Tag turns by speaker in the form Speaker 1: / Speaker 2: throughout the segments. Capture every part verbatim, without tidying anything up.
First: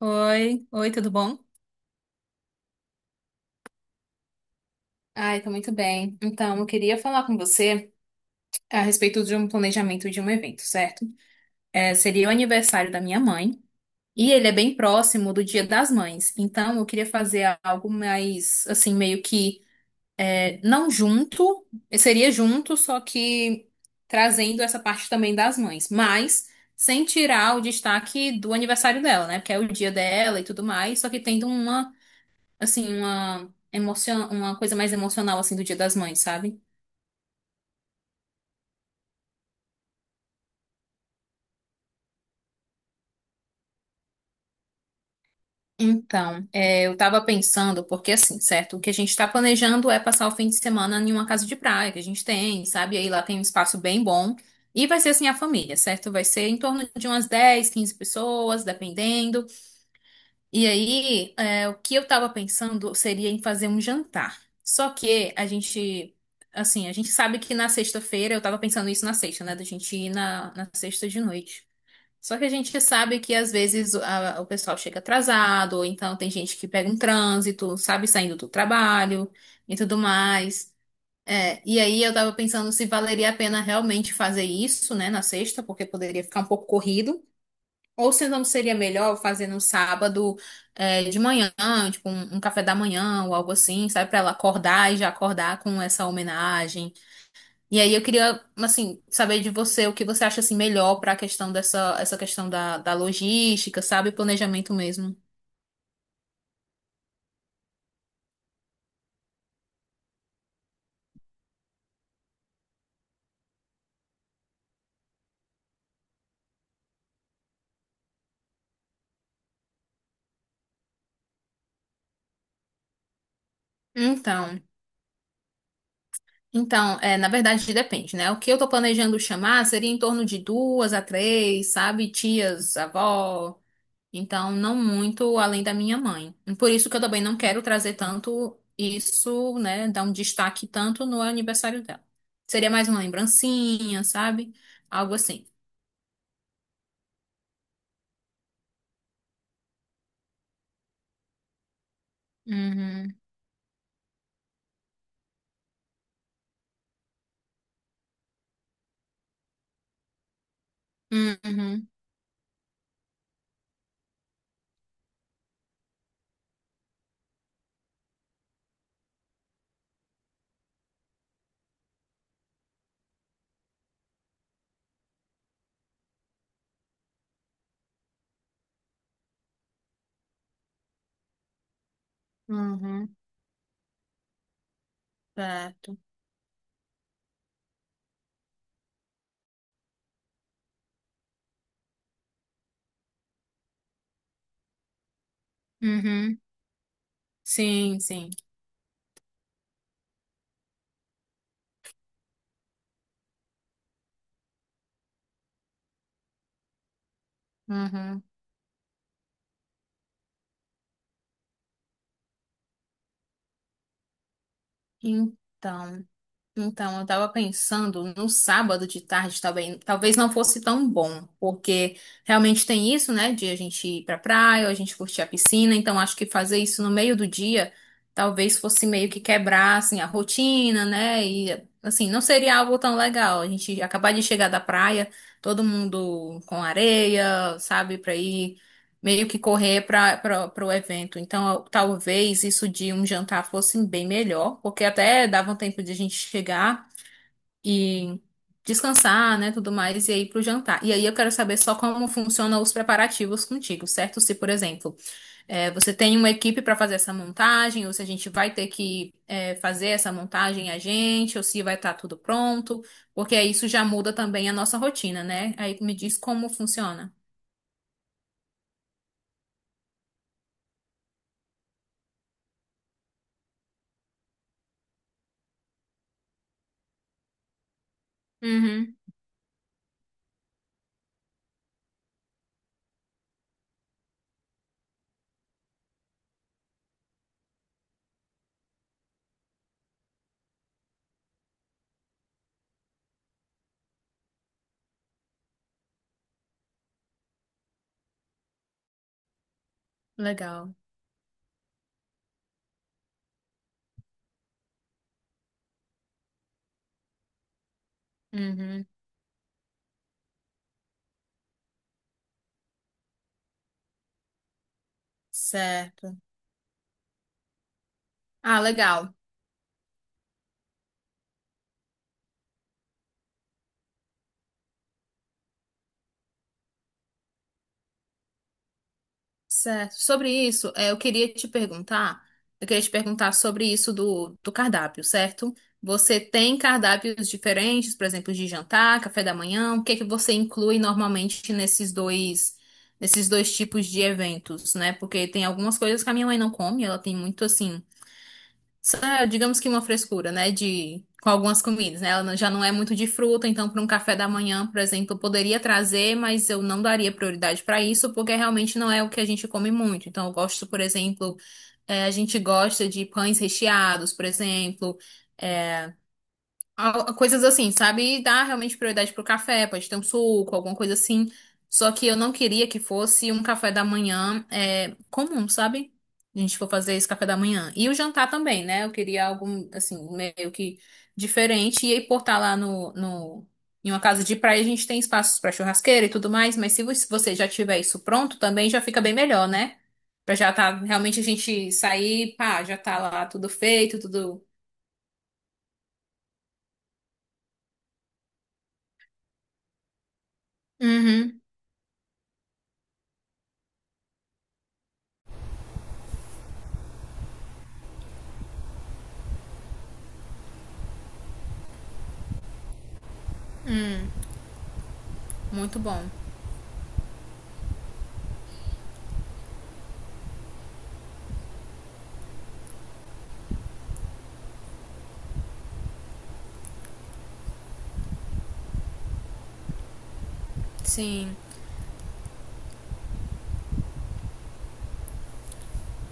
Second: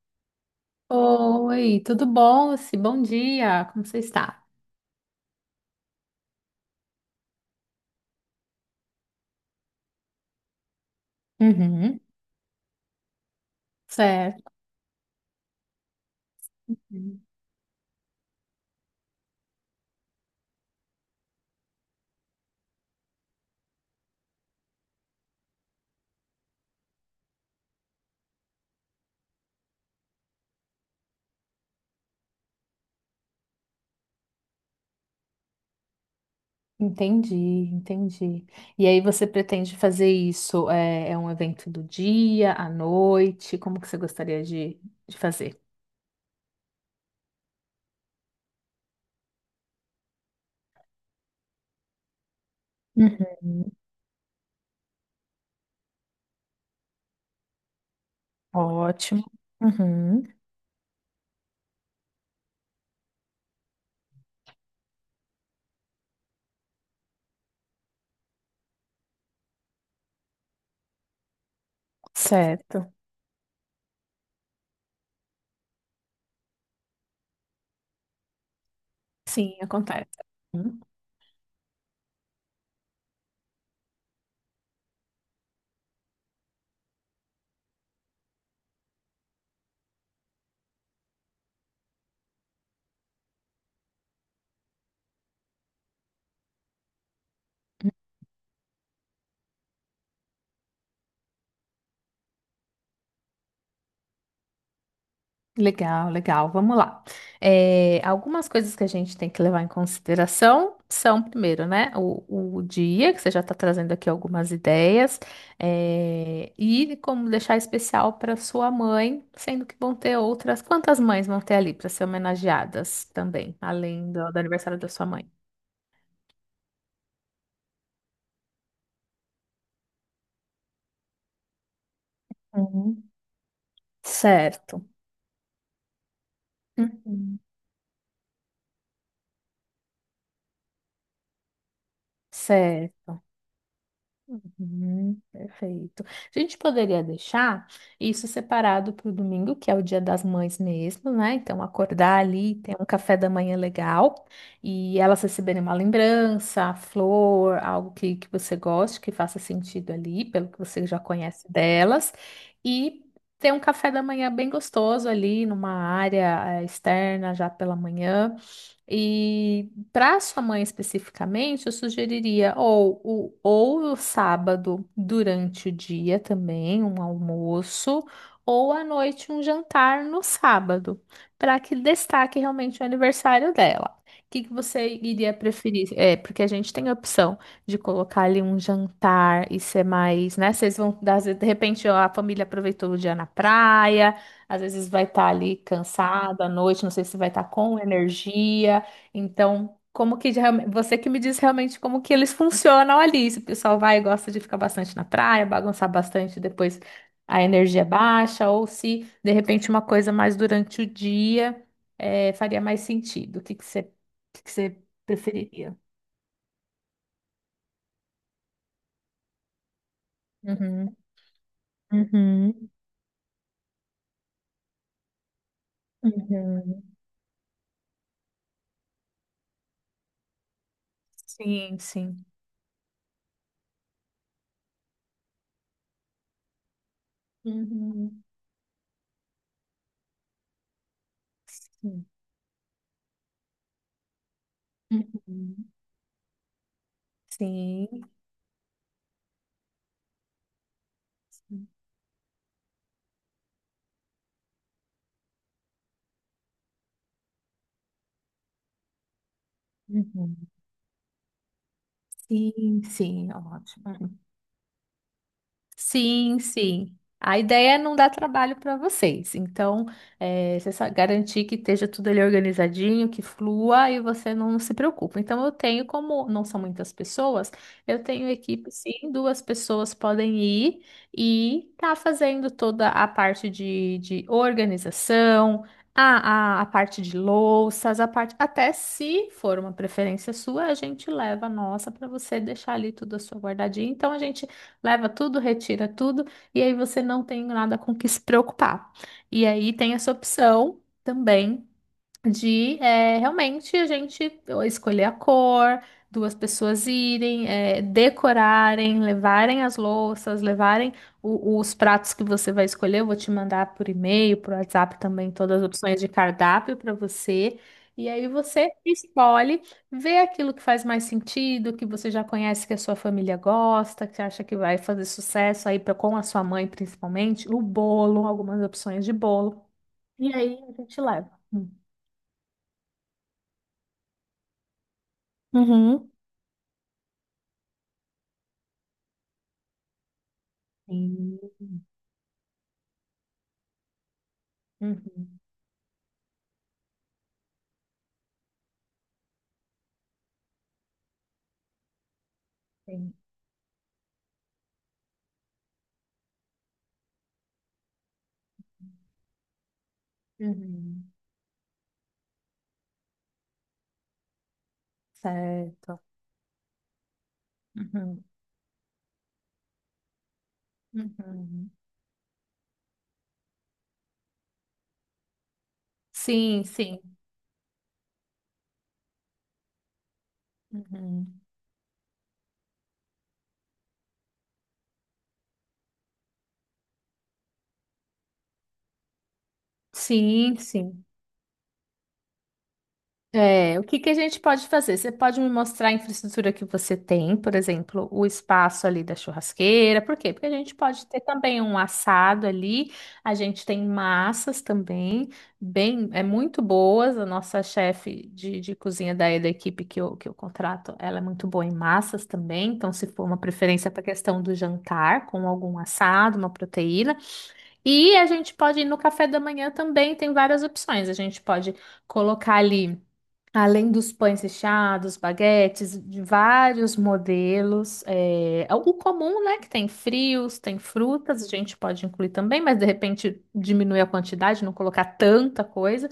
Speaker 1: Oi, oi, tudo bom?
Speaker 2: Oi, tudo bom? Lucy? Bom dia, como você está?
Speaker 1: Ai, tá muito bem. Então, eu queria falar com você a respeito de um planejamento de um evento, certo? É,
Speaker 2: Uhum.
Speaker 1: seria o aniversário da minha mãe e ele
Speaker 2: Certo.
Speaker 1: é bem próximo do Dia das Mães. Então, eu queria
Speaker 2: Uhum.
Speaker 1: fazer algo mais, assim, meio que é, não junto, seria junto, só que trazendo essa parte também das mães, mas sem tirar o destaque do aniversário dela, né? Porque é o dia dela e tudo mais, só que tendo uma assim, uma emocion... uma coisa mais emocional, assim, do Dia das Mães, sabe?
Speaker 2: Entendi, entendi. E aí você pretende fazer isso? É, é um evento do dia, à noite? Como que você gostaria de, de fazer?
Speaker 1: Então, é, eu tava pensando, porque assim, certo? O que a gente tá planejando é passar o fim de semana em uma casa de praia que a gente tem, sabe? Aí lá tem um
Speaker 2: Uhum.
Speaker 1: espaço bem bom. E vai ser assim a família, certo? Vai ser em torno de umas dez quinze pessoas,
Speaker 2: Ótimo.
Speaker 1: dependendo.
Speaker 2: Uhum.
Speaker 1: E aí, é, o que eu tava pensando seria em fazer um jantar. Só que a gente, assim, a gente sabe que na sexta-feira, eu tava pensando isso na sexta, né? Da gente ir na, na sexta de noite. Só que a gente
Speaker 2: Certo.
Speaker 1: sabe que às vezes a- o pessoal chega atrasado, ou então tem gente que pega um trânsito, sabe, saindo do trabalho
Speaker 2: Sim,
Speaker 1: e tudo
Speaker 2: acontece.
Speaker 1: mais.
Speaker 2: Uhum.
Speaker 1: É, e aí eu tava pensando se valeria a pena realmente fazer isso, né, na sexta, porque poderia ficar um pouco corrido, ou se não seria melhor fazer no sábado, é, de manhã, tipo um, um café da manhã ou algo assim, sabe, pra ela acordar e já acordar com essa homenagem. E aí eu queria, assim, saber de você o que você acha assim melhor para a questão dessa essa questão da, da logística, sabe, planejamento mesmo.
Speaker 2: Legal, legal. Vamos lá. É, algumas coisas que a gente tem que levar em consideração são, primeiro, né, o, o dia, que você já está trazendo aqui algumas ideias, é, e como deixar especial para sua mãe, sendo que vão ter outras. Quantas mães vão ter ali para ser homenageadas também, além do, do
Speaker 1: Então,
Speaker 2: aniversário da sua mãe?
Speaker 1: então, é, na verdade depende, né? O que eu tô planejando chamar seria em torno de duas a três, sabe, tias,
Speaker 2: Uhum.
Speaker 1: avó. Então, não
Speaker 2: Certo.
Speaker 1: muito além da minha mãe. Por isso que eu também não
Speaker 2: Uhum.
Speaker 1: quero trazer tanto isso, né, dar um destaque tanto no aniversário dela. Seria mais uma
Speaker 2: Certo.
Speaker 1: lembrancinha, sabe? Algo
Speaker 2: Uhum,
Speaker 1: assim.
Speaker 2: perfeito. A gente poderia deixar isso separado para o domingo, que é o Dia das Mães mesmo, né? Então, acordar ali, ter um
Speaker 1: Uhum.
Speaker 2: café da manhã legal e elas receberem uma lembrança, flor, algo que, que você goste, que faça sentido ali, pelo que você já conhece
Speaker 1: Uhum.
Speaker 2: delas, e ter um café da manhã bem gostoso ali, numa área eh, externa já pela manhã. E para sua mãe especificamente, eu sugeriria ou o, ou o sábado durante o dia também, um almoço, ou à noite um jantar no sábado, para que destaque realmente o
Speaker 1: Uhum,
Speaker 2: aniversário dela. O que que você iria preferir?
Speaker 1: certo.
Speaker 2: É, porque a gente tem a opção de colocar ali um jantar e ser mais, né? Vocês vão, às vezes, de repente, ó, a família aproveitou o dia na praia, às vezes vai estar ali
Speaker 1: Uhum,
Speaker 2: cansada à noite, não sei se vai estar com
Speaker 1: sim, sim.
Speaker 2: energia. Então, como que de realme- você que me diz realmente como que eles funcionam ali. Se o pessoal vai e gosta de ficar bastante na praia, bagunçar bastante, depois a energia é
Speaker 1: Uhum.
Speaker 2: baixa, ou se de repente uma coisa mais durante o dia eh, faria mais sentido. O que que você, o que que você preferiria?
Speaker 1: Então, então eu estava pensando no sábado de tarde também, talvez não fosse tão
Speaker 2: Uhum,
Speaker 1: bom, porque realmente
Speaker 2: uhum,
Speaker 1: tem isso, né, de a gente ir pra praia, ou a gente curtir a piscina, então acho que fazer
Speaker 2: uhum.
Speaker 1: isso no meio do dia talvez fosse meio que quebrar assim a rotina, né? E
Speaker 2: Sim,
Speaker 1: assim, não
Speaker 2: sim.
Speaker 1: seria algo tão legal. A gente acabar de chegar da praia, todo mundo com areia, sabe, pra
Speaker 2: Uhum,
Speaker 1: ir meio que correr para o evento. Então, eu-
Speaker 2: sim.
Speaker 1: talvez isso de um jantar fosse bem melhor, porque até dava um
Speaker 2: Uhum,
Speaker 1: tempo de a gente chegar
Speaker 2: sim.
Speaker 1: e descansar, né, tudo mais, e aí para o jantar. E aí eu quero saber
Speaker 2: Sim,
Speaker 1: só como funcionam os preparativos contigo, certo? Se, por exemplo, eh, você tem uma equipe para fazer essa montagem, ou se a gente vai ter que eh, fazer essa
Speaker 2: uhum.
Speaker 1: montagem a gente, ou se vai estar tudo pronto,
Speaker 2: Sim, sim,
Speaker 1: porque aí isso já muda
Speaker 2: ótimo.
Speaker 1: também a nossa rotina, né? Aí me diz
Speaker 2: Sim,
Speaker 1: como
Speaker 2: sim.
Speaker 1: funciona.
Speaker 2: A ideia é não dar trabalho para vocês. Então, é, você só garantir que esteja tudo ali organizadinho, que flua e você não se preocupa. Então, eu tenho, como não são muitas pessoas, eu tenho equipe,
Speaker 1: Uhum.
Speaker 2: sim, duas pessoas podem ir e tá fazendo toda a parte de, de organização, a, a, a parte de louças, a parte. Até se for uma preferência sua, a gente leva a nossa para você deixar ali tudo a sua guardadinha. Então, a gente leva tudo, retira tudo, e aí você não tem nada com que se preocupar. E aí tem essa
Speaker 1: Legal.
Speaker 2: opção também de é, realmente a gente escolher a cor, duas pessoas irem, é,
Speaker 1: Uhum.
Speaker 2: decorarem, levarem as louças, levarem o- os pratos que você vai escolher. Eu vou te mandar por e-mail, por WhatsApp também todas as opções de
Speaker 1: Certo.
Speaker 2: cardápio para você. E aí
Speaker 1: Ah,
Speaker 2: você
Speaker 1: legal.
Speaker 2: escolhe, vê aquilo que faz mais sentido, que você já conhece que a sua família gosta, que acha que vai fazer sucesso aí pra, com a sua mãe principalmente, o bolo, algumas opções de bolo.
Speaker 1: Certo. Sobre
Speaker 2: E aí a
Speaker 1: isso, eh, eu
Speaker 2: gente leva.
Speaker 1: queria te perguntar, eu queria te perguntar sobre isso do, do cardápio, certo?
Speaker 2: Uhum.
Speaker 1: Você tem cardápios diferentes, por exemplo, de jantar, café da manhã, o que é que você inclui
Speaker 2: Sim,
Speaker 1: normalmente nesses dois, nesses dois tipos de eventos, né? Porque
Speaker 2: uhum,
Speaker 1: tem algumas coisas que a minha mãe não come, ela tem muito assim. Só, digamos que uma frescura, né, de com algumas comidas, né? Ela não- já não é muito de
Speaker 2: sim,
Speaker 1: fruta, então para um café da manhã, por exemplo, eu poderia trazer, mas eu não daria prioridade para isso, porque realmente não é o que a gente come muito. Então eu gosto, por
Speaker 2: uhum.
Speaker 1: exemplo, eh, a gente gosta de pães recheados, por exemplo, eh,
Speaker 2: Certo.
Speaker 1: Al- coisas assim, sabe? E
Speaker 2: Uhum.
Speaker 1: dar realmente prioridade pro café, pode ter um suco, alguma coisa assim.
Speaker 2: Uhum.
Speaker 1: Só que eu não queria que fosse um café da manhã é, comum, sabe? A gente
Speaker 2: Sim,
Speaker 1: for fazer
Speaker 2: sim.
Speaker 1: esse café da manhã. E o jantar também, né? Eu queria algo, assim, meio que
Speaker 2: Uhum.
Speaker 1: diferente. E aí, por estar lá no, no, em uma casa de praia, a gente tem espaços para churrasqueira e tudo mais. Mas se vo- se você já tiver isso pronto, também já fica bem melhor, né? Pra já
Speaker 2: Sim,
Speaker 1: tá,
Speaker 2: sim.
Speaker 1: realmente a gente sair, pá, já tá lá tudo
Speaker 2: É, o que
Speaker 1: feito,
Speaker 2: que a gente
Speaker 1: tudo.
Speaker 2: pode fazer? Você pode me mostrar a infraestrutura que você tem, por exemplo, o espaço ali da churrasqueira. Por quê? Porque a gente pode ter
Speaker 1: Uhum,
Speaker 2: também um assado ali. A gente tem massas também, bem, é muito boas. A nossa chefe de, de cozinha daí da equipe que eu, que eu contrato, ela é muito boa em massas também. Então, se for uma preferência para a questão do jantar, com algum
Speaker 1: muito bom.
Speaker 2: assado, uma proteína. E a gente pode ir no café da manhã também, tem várias opções. A gente pode colocar ali. Além dos pães recheados, baguetes, de vários modelos. É, o comum, né? Que tem frios, tem
Speaker 1: Sim,
Speaker 2: frutas, a gente pode incluir também, mas de repente diminuir a quantidade, não colocar tanta coisa.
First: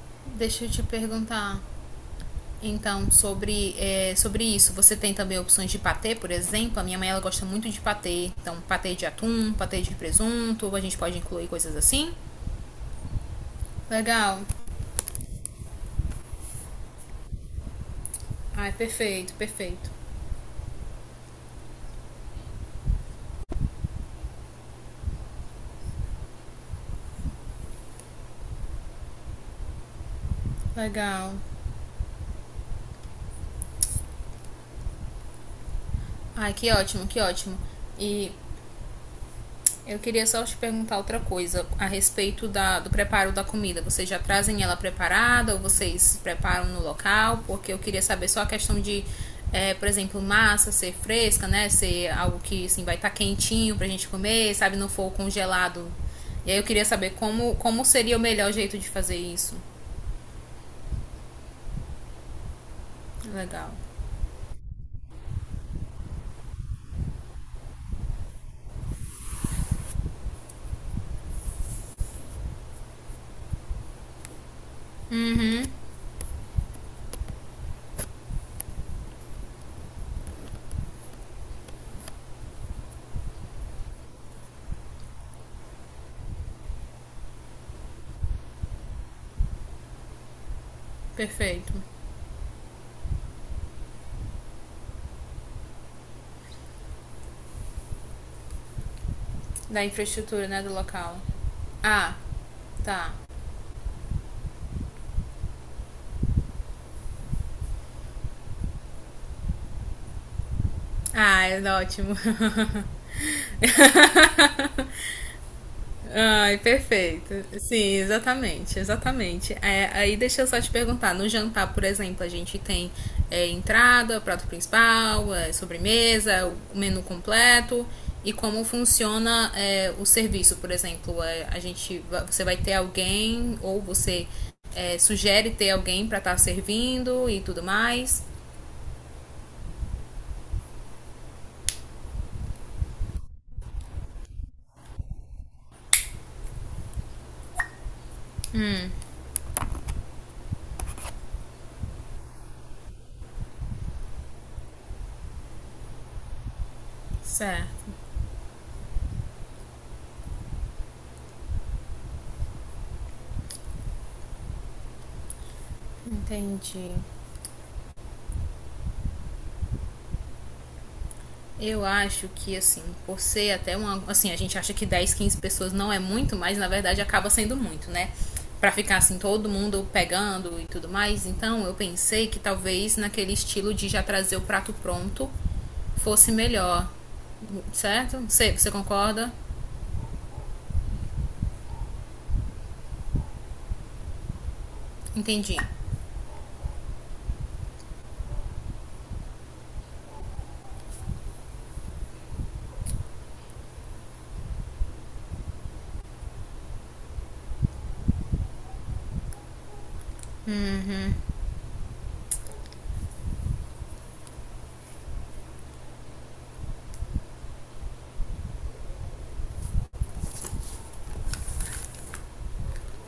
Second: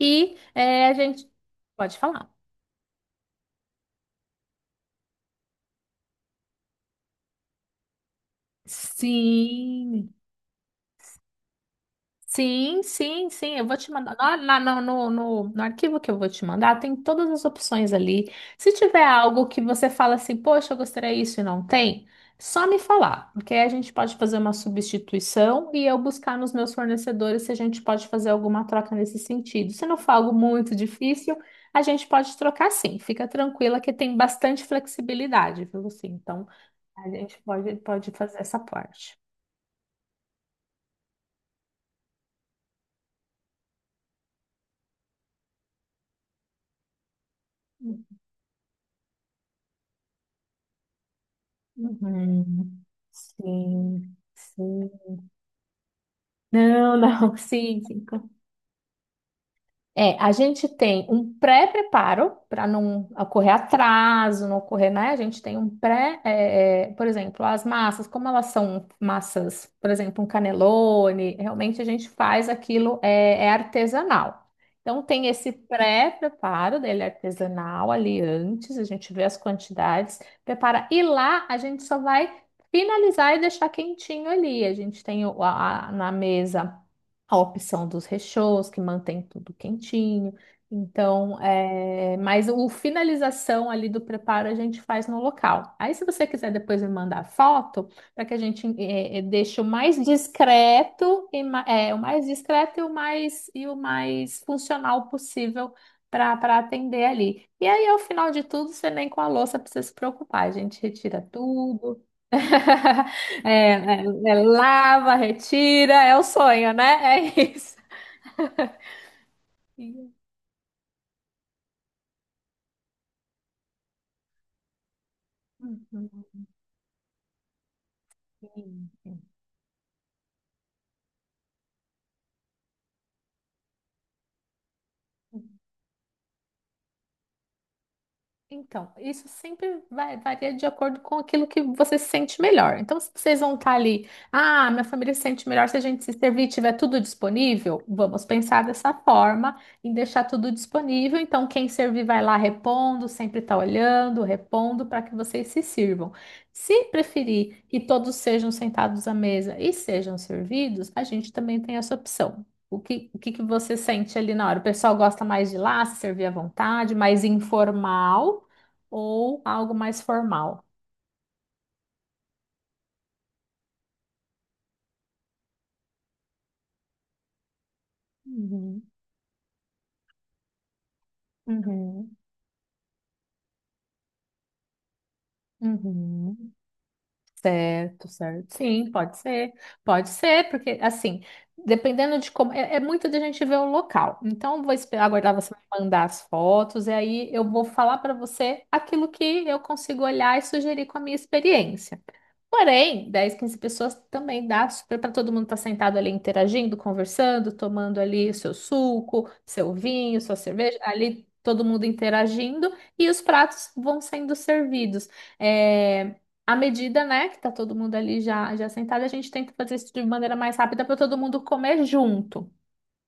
Speaker 2: E
Speaker 1: deixa eu te
Speaker 2: é, a gente
Speaker 1: perguntar.
Speaker 2: pode falar.
Speaker 1: Então, sobre, é, sobre isso, você tem também opções de patê, por exemplo? A minha mãe ela gosta muito de patê. Então, patê de atum, patê de
Speaker 2: Sim.
Speaker 1: presunto, a gente pode incluir coisas assim.
Speaker 2: Sim, sim, sim. Eu vou te mandar. Lá,
Speaker 1: Legal.
Speaker 2: lá no, no, no, no arquivo que eu vou te mandar, tem todas as opções ali. Se
Speaker 1: Ai,
Speaker 2: tiver
Speaker 1: perfeito,
Speaker 2: algo que você
Speaker 1: perfeito.
Speaker 2: fala assim, poxa, eu gostaria disso e não tem, só me falar. Porque aí a gente pode fazer uma substituição e eu buscar nos meus fornecedores se a gente pode fazer alguma troca nesse sentido. Se não for algo muito
Speaker 1: Legal.
Speaker 2: difícil, a gente pode trocar sim. Fica tranquila que tem bastante flexibilidade, viu? Assim, então
Speaker 1: Ai, que ótimo,
Speaker 2: a
Speaker 1: que
Speaker 2: gente
Speaker 1: ótimo.
Speaker 2: pode, pode
Speaker 1: E
Speaker 2: fazer essa parte.
Speaker 1: eu queria só te perguntar outra coisa a respeito da, do preparo da comida. Vocês já trazem ela preparada ou vocês preparam no local? Porque eu queria saber só a questão de, é, por exemplo, massa ser fresca, né? Ser algo que
Speaker 2: Uhum.
Speaker 1: assim, vai estar quentinho pra gente
Speaker 2: Sim,
Speaker 1: comer, sabe? Não
Speaker 2: sim.
Speaker 1: for congelado. E aí eu queria
Speaker 2: Não,
Speaker 1: saber
Speaker 2: não,
Speaker 1: como,
Speaker 2: sim,
Speaker 1: como
Speaker 2: sim.
Speaker 1: seria o melhor jeito de fazer isso.
Speaker 2: É, a gente tem um pré-preparo para não ocorrer
Speaker 1: Legal.
Speaker 2: atraso, não ocorrer, né? A gente tem um pré, é, é, por exemplo, as massas, como elas são massas, por exemplo, um canelone, realmente a gente faz aquilo, é, é artesanal. Então tem esse pré-preparo dele artesanal ali antes, a gente vê as quantidades, prepara, e lá a gente só vai finalizar e deixar quentinho ali. A gente tem o- a, a- na mesa a opção dos recheios, que mantém tudo quentinho. Então,
Speaker 1: Perfeito.
Speaker 2: é... mas o finalização ali do preparo a gente faz no local. Aí, se você quiser depois me mandar foto, para que a gente é, é, deixe o
Speaker 1: Da
Speaker 2: mais
Speaker 1: infraestrutura, né? Do local.
Speaker 2: discreto e ma- é, o
Speaker 1: Ah,
Speaker 2: mais discreto e o
Speaker 1: tá.
Speaker 2: mais e o mais funcional possível para para atender ali. E aí, ao final de tudo, você nem com a louça precisa se preocupar. A gente retira
Speaker 1: Ah, é
Speaker 2: tudo.
Speaker 1: ótimo.
Speaker 2: É, é, é lava, retira, é o
Speaker 1: Ai,
Speaker 2: sonho, né? É
Speaker 1: perfeito.
Speaker 2: isso.
Speaker 1: Sim, exatamente, exatamente. É, aí deixa eu só te perguntar, no jantar, por exemplo, a gente tem é, entrada, prato principal, é,
Speaker 2: Uhum.
Speaker 1: sobremesa, o menu completo e como funciona é, o serviço, por exemplo, é, a gente, va- você vai ter alguém ou você é, sugere ter alguém para estar servindo e tudo mais.
Speaker 2: Então, isso sempre vai, varia de acordo com aquilo que você se sente melhor. Então, se vocês vão estar ali, ah, minha família se sente melhor se a gente se servir e tiver tudo disponível, vamos pensar dessa forma em deixar tudo disponível. Então, quem servir vai lá repondo, sempre está olhando, repondo para que vocês se sirvam. Se preferir que
Speaker 1: Certo.
Speaker 2: todos sejam sentados à mesa e sejam servidos, a gente também tem essa opção. O que, o que que você sente ali na hora? O pessoal gosta mais de lá, se servir à
Speaker 1: Entendi.
Speaker 2: vontade, mais informal ou algo mais formal?
Speaker 1: Eu acho que, assim, por ser até uma. Assim, a gente acha que dez, quinze pessoas não é muito, mas na verdade acaba sendo muito, né? Pra
Speaker 2: Uhum,
Speaker 1: ficar assim, todo mundo pegando e tudo mais. Então, eu
Speaker 2: uhum,
Speaker 1: pensei que talvez naquele estilo de já trazer o prato pronto fosse
Speaker 2: uhum.
Speaker 1: melhor.
Speaker 2: Certo,
Speaker 1: Certo?
Speaker 2: certo.
Speaker 1: Você, você
Speaker 2: Sim, pode
Speaker 1: concorda?
Speaker 2: ser. Pode ser, porque assim, dependendo de como. É, é muito da gente ver o local. Então, vou esperar, aguardar você
Speaker 1: Entendi.
Speaker 2: me mandar as fotos, e aí eu vou falar para você aquilo que eu consigo olhar e sugerir com a minha experiência. Porém, dez quinze pessoas também dá super para todo mundo estar sentado ali interagindo, conversando, tomando ali o seu suco, seu vinho, sua cerveja, ali todo mundo interagindo e os pratos vão sendo servidos. É, à medida, né, que tá todo mundo ali já, já sentado, a gente tenta fazer isso de maneira mais rápida para todo mundo comer junto.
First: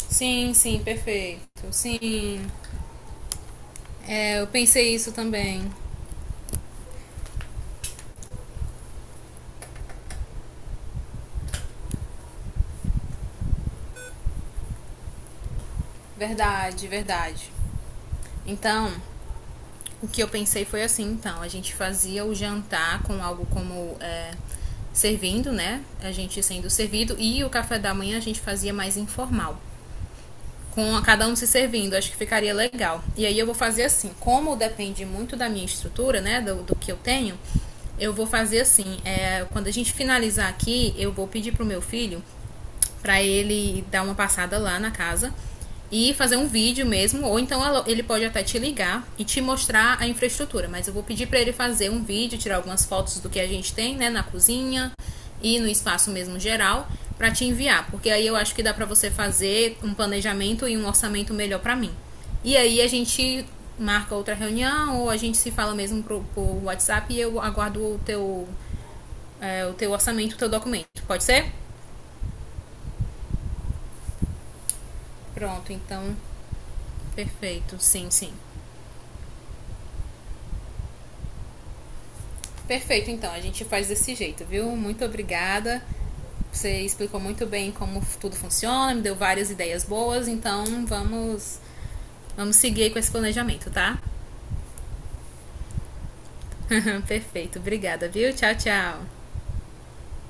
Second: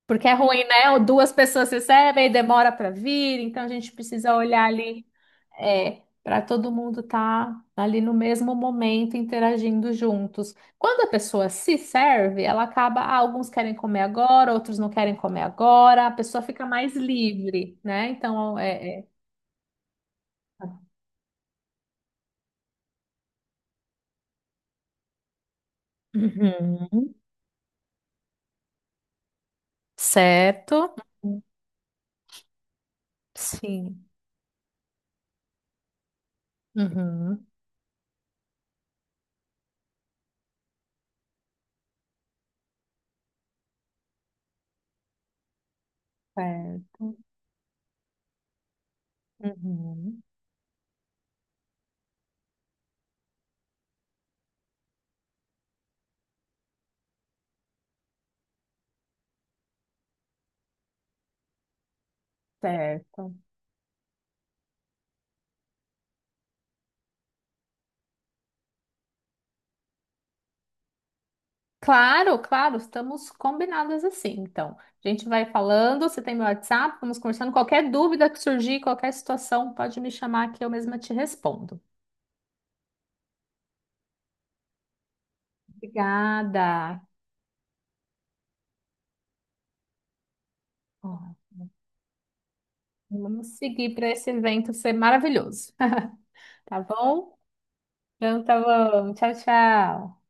Speaker 2: Porque é
Speaker 1: Sim,
Speaker 2: ruim,
Speaker 1: sim,
Speaker 2: né? Duas
Speaker 1: perfeito.
Speaker 2: pessoas recebem,
Speaker 1: Sim.
Speaker 2: demora para vir, então a gente precisa
Speaker 1: É, eu
Speaker 2: olhar
Speaker 1: pensei
Speaker 2: ali
Speaker 1: isso também.
Speaker 2: é, para todo mundo estar ali no mesmo momento interagindo juntos. Quando a pessoa se serve, ela acaba, ah, alguns querem comer agora, outros não querem comer agora, a pessoa fica
Speaker 1: Verdade,
Speaker 2: mais
Speaker 1: verdade.
Speaker 2: livre, né? Então,
Speaker 1: Então,
Speaker 2: é, é-
Speaker 1: o que eu pensei foi assim, então, a gente fazia o jantar com algo como é, servindo, né? A gente sendo
Speaker 2: Uhum.
Speaker 1: servido e o café da manhã a gente fazia mais informal
Speaker 2: Certo.
Speaker 1: com cada um se servindo, acho que ficaria legal. E aí eu vou fazer
Speaker 2: Sim.
Speaker 1: assim, como depende muito da minha estrutura, né, do, do que eu tenho,
Speaker 2: Uhum.
Speaker 1: eu vou fazer assim, é, quando a gente finalizar aqui, eu vou pedir pro meu filho para ele dar uma passada lá na casa e fazer um vídeo
Speaker 2: Certo.
Speaker 1: mesmo, ou então ele pode até te ligar e te mostrar a
Speaker 2: Uhum.
Speaker 1: infraestrutura, mas eu vou pedir para ele fazer um vídeo, tirar algumas fotos do que a gente tem, né, na cozinha, e no espaço mesmo geral para te enviar, porque aí eu acho que dá para você fazer um planejamento e um orçamento melhor para mim. E aí a
Speaker 2: Certo.
Speaker 1: gente marca outra reunião ou a gente se fala mesmo pro, por WhatsApp e eu aguardo o teu, é, o teu orçamento, o teu documento. Pode ser?
Speaker 2: Claro, claro, estamos combinadas assim. Então, a gente vai
Speaker 1: Pronto,
Speaker 2: falando,
Speaker 1: então,
Speaker 2: você tem meu WhatsApp, vamos conversando.
Speaker 1: perfeito.
Speaker 2: Qualquer
Speaker 1: Sim,
Speaker 2: dúvida
Speaker 1: sim.
Speaker 2: que surgir, qualquer situação, pode me chamar que eu mesma te respondo.
Speaker 1: Perfeito, então, a gente faz desse jeito, viu? Muito obrigada. Você
Speaker 2: Obrigada.
Speaker 1: explicou muito bem como tudo funciona, me deu várias ideias boas, então
Speaker 2: Ó,
Speaker 1: vamos, vamos seguir aí com esse
Speaker 2: vamos
Speaker 1: planejamento,
Speaker 2: seguir
Speaker 1: tá?
Speaker 2: para esse evento ser maravilhoso. Tá bom?
Speaker 1: Perfeito, obrigada, viu?
Speaker 2: Então,
Speaker 1: Tchau,
Speaker 2: tá bom.
Speaker 1: tchau.
Speaker 2: Tchau, tchau.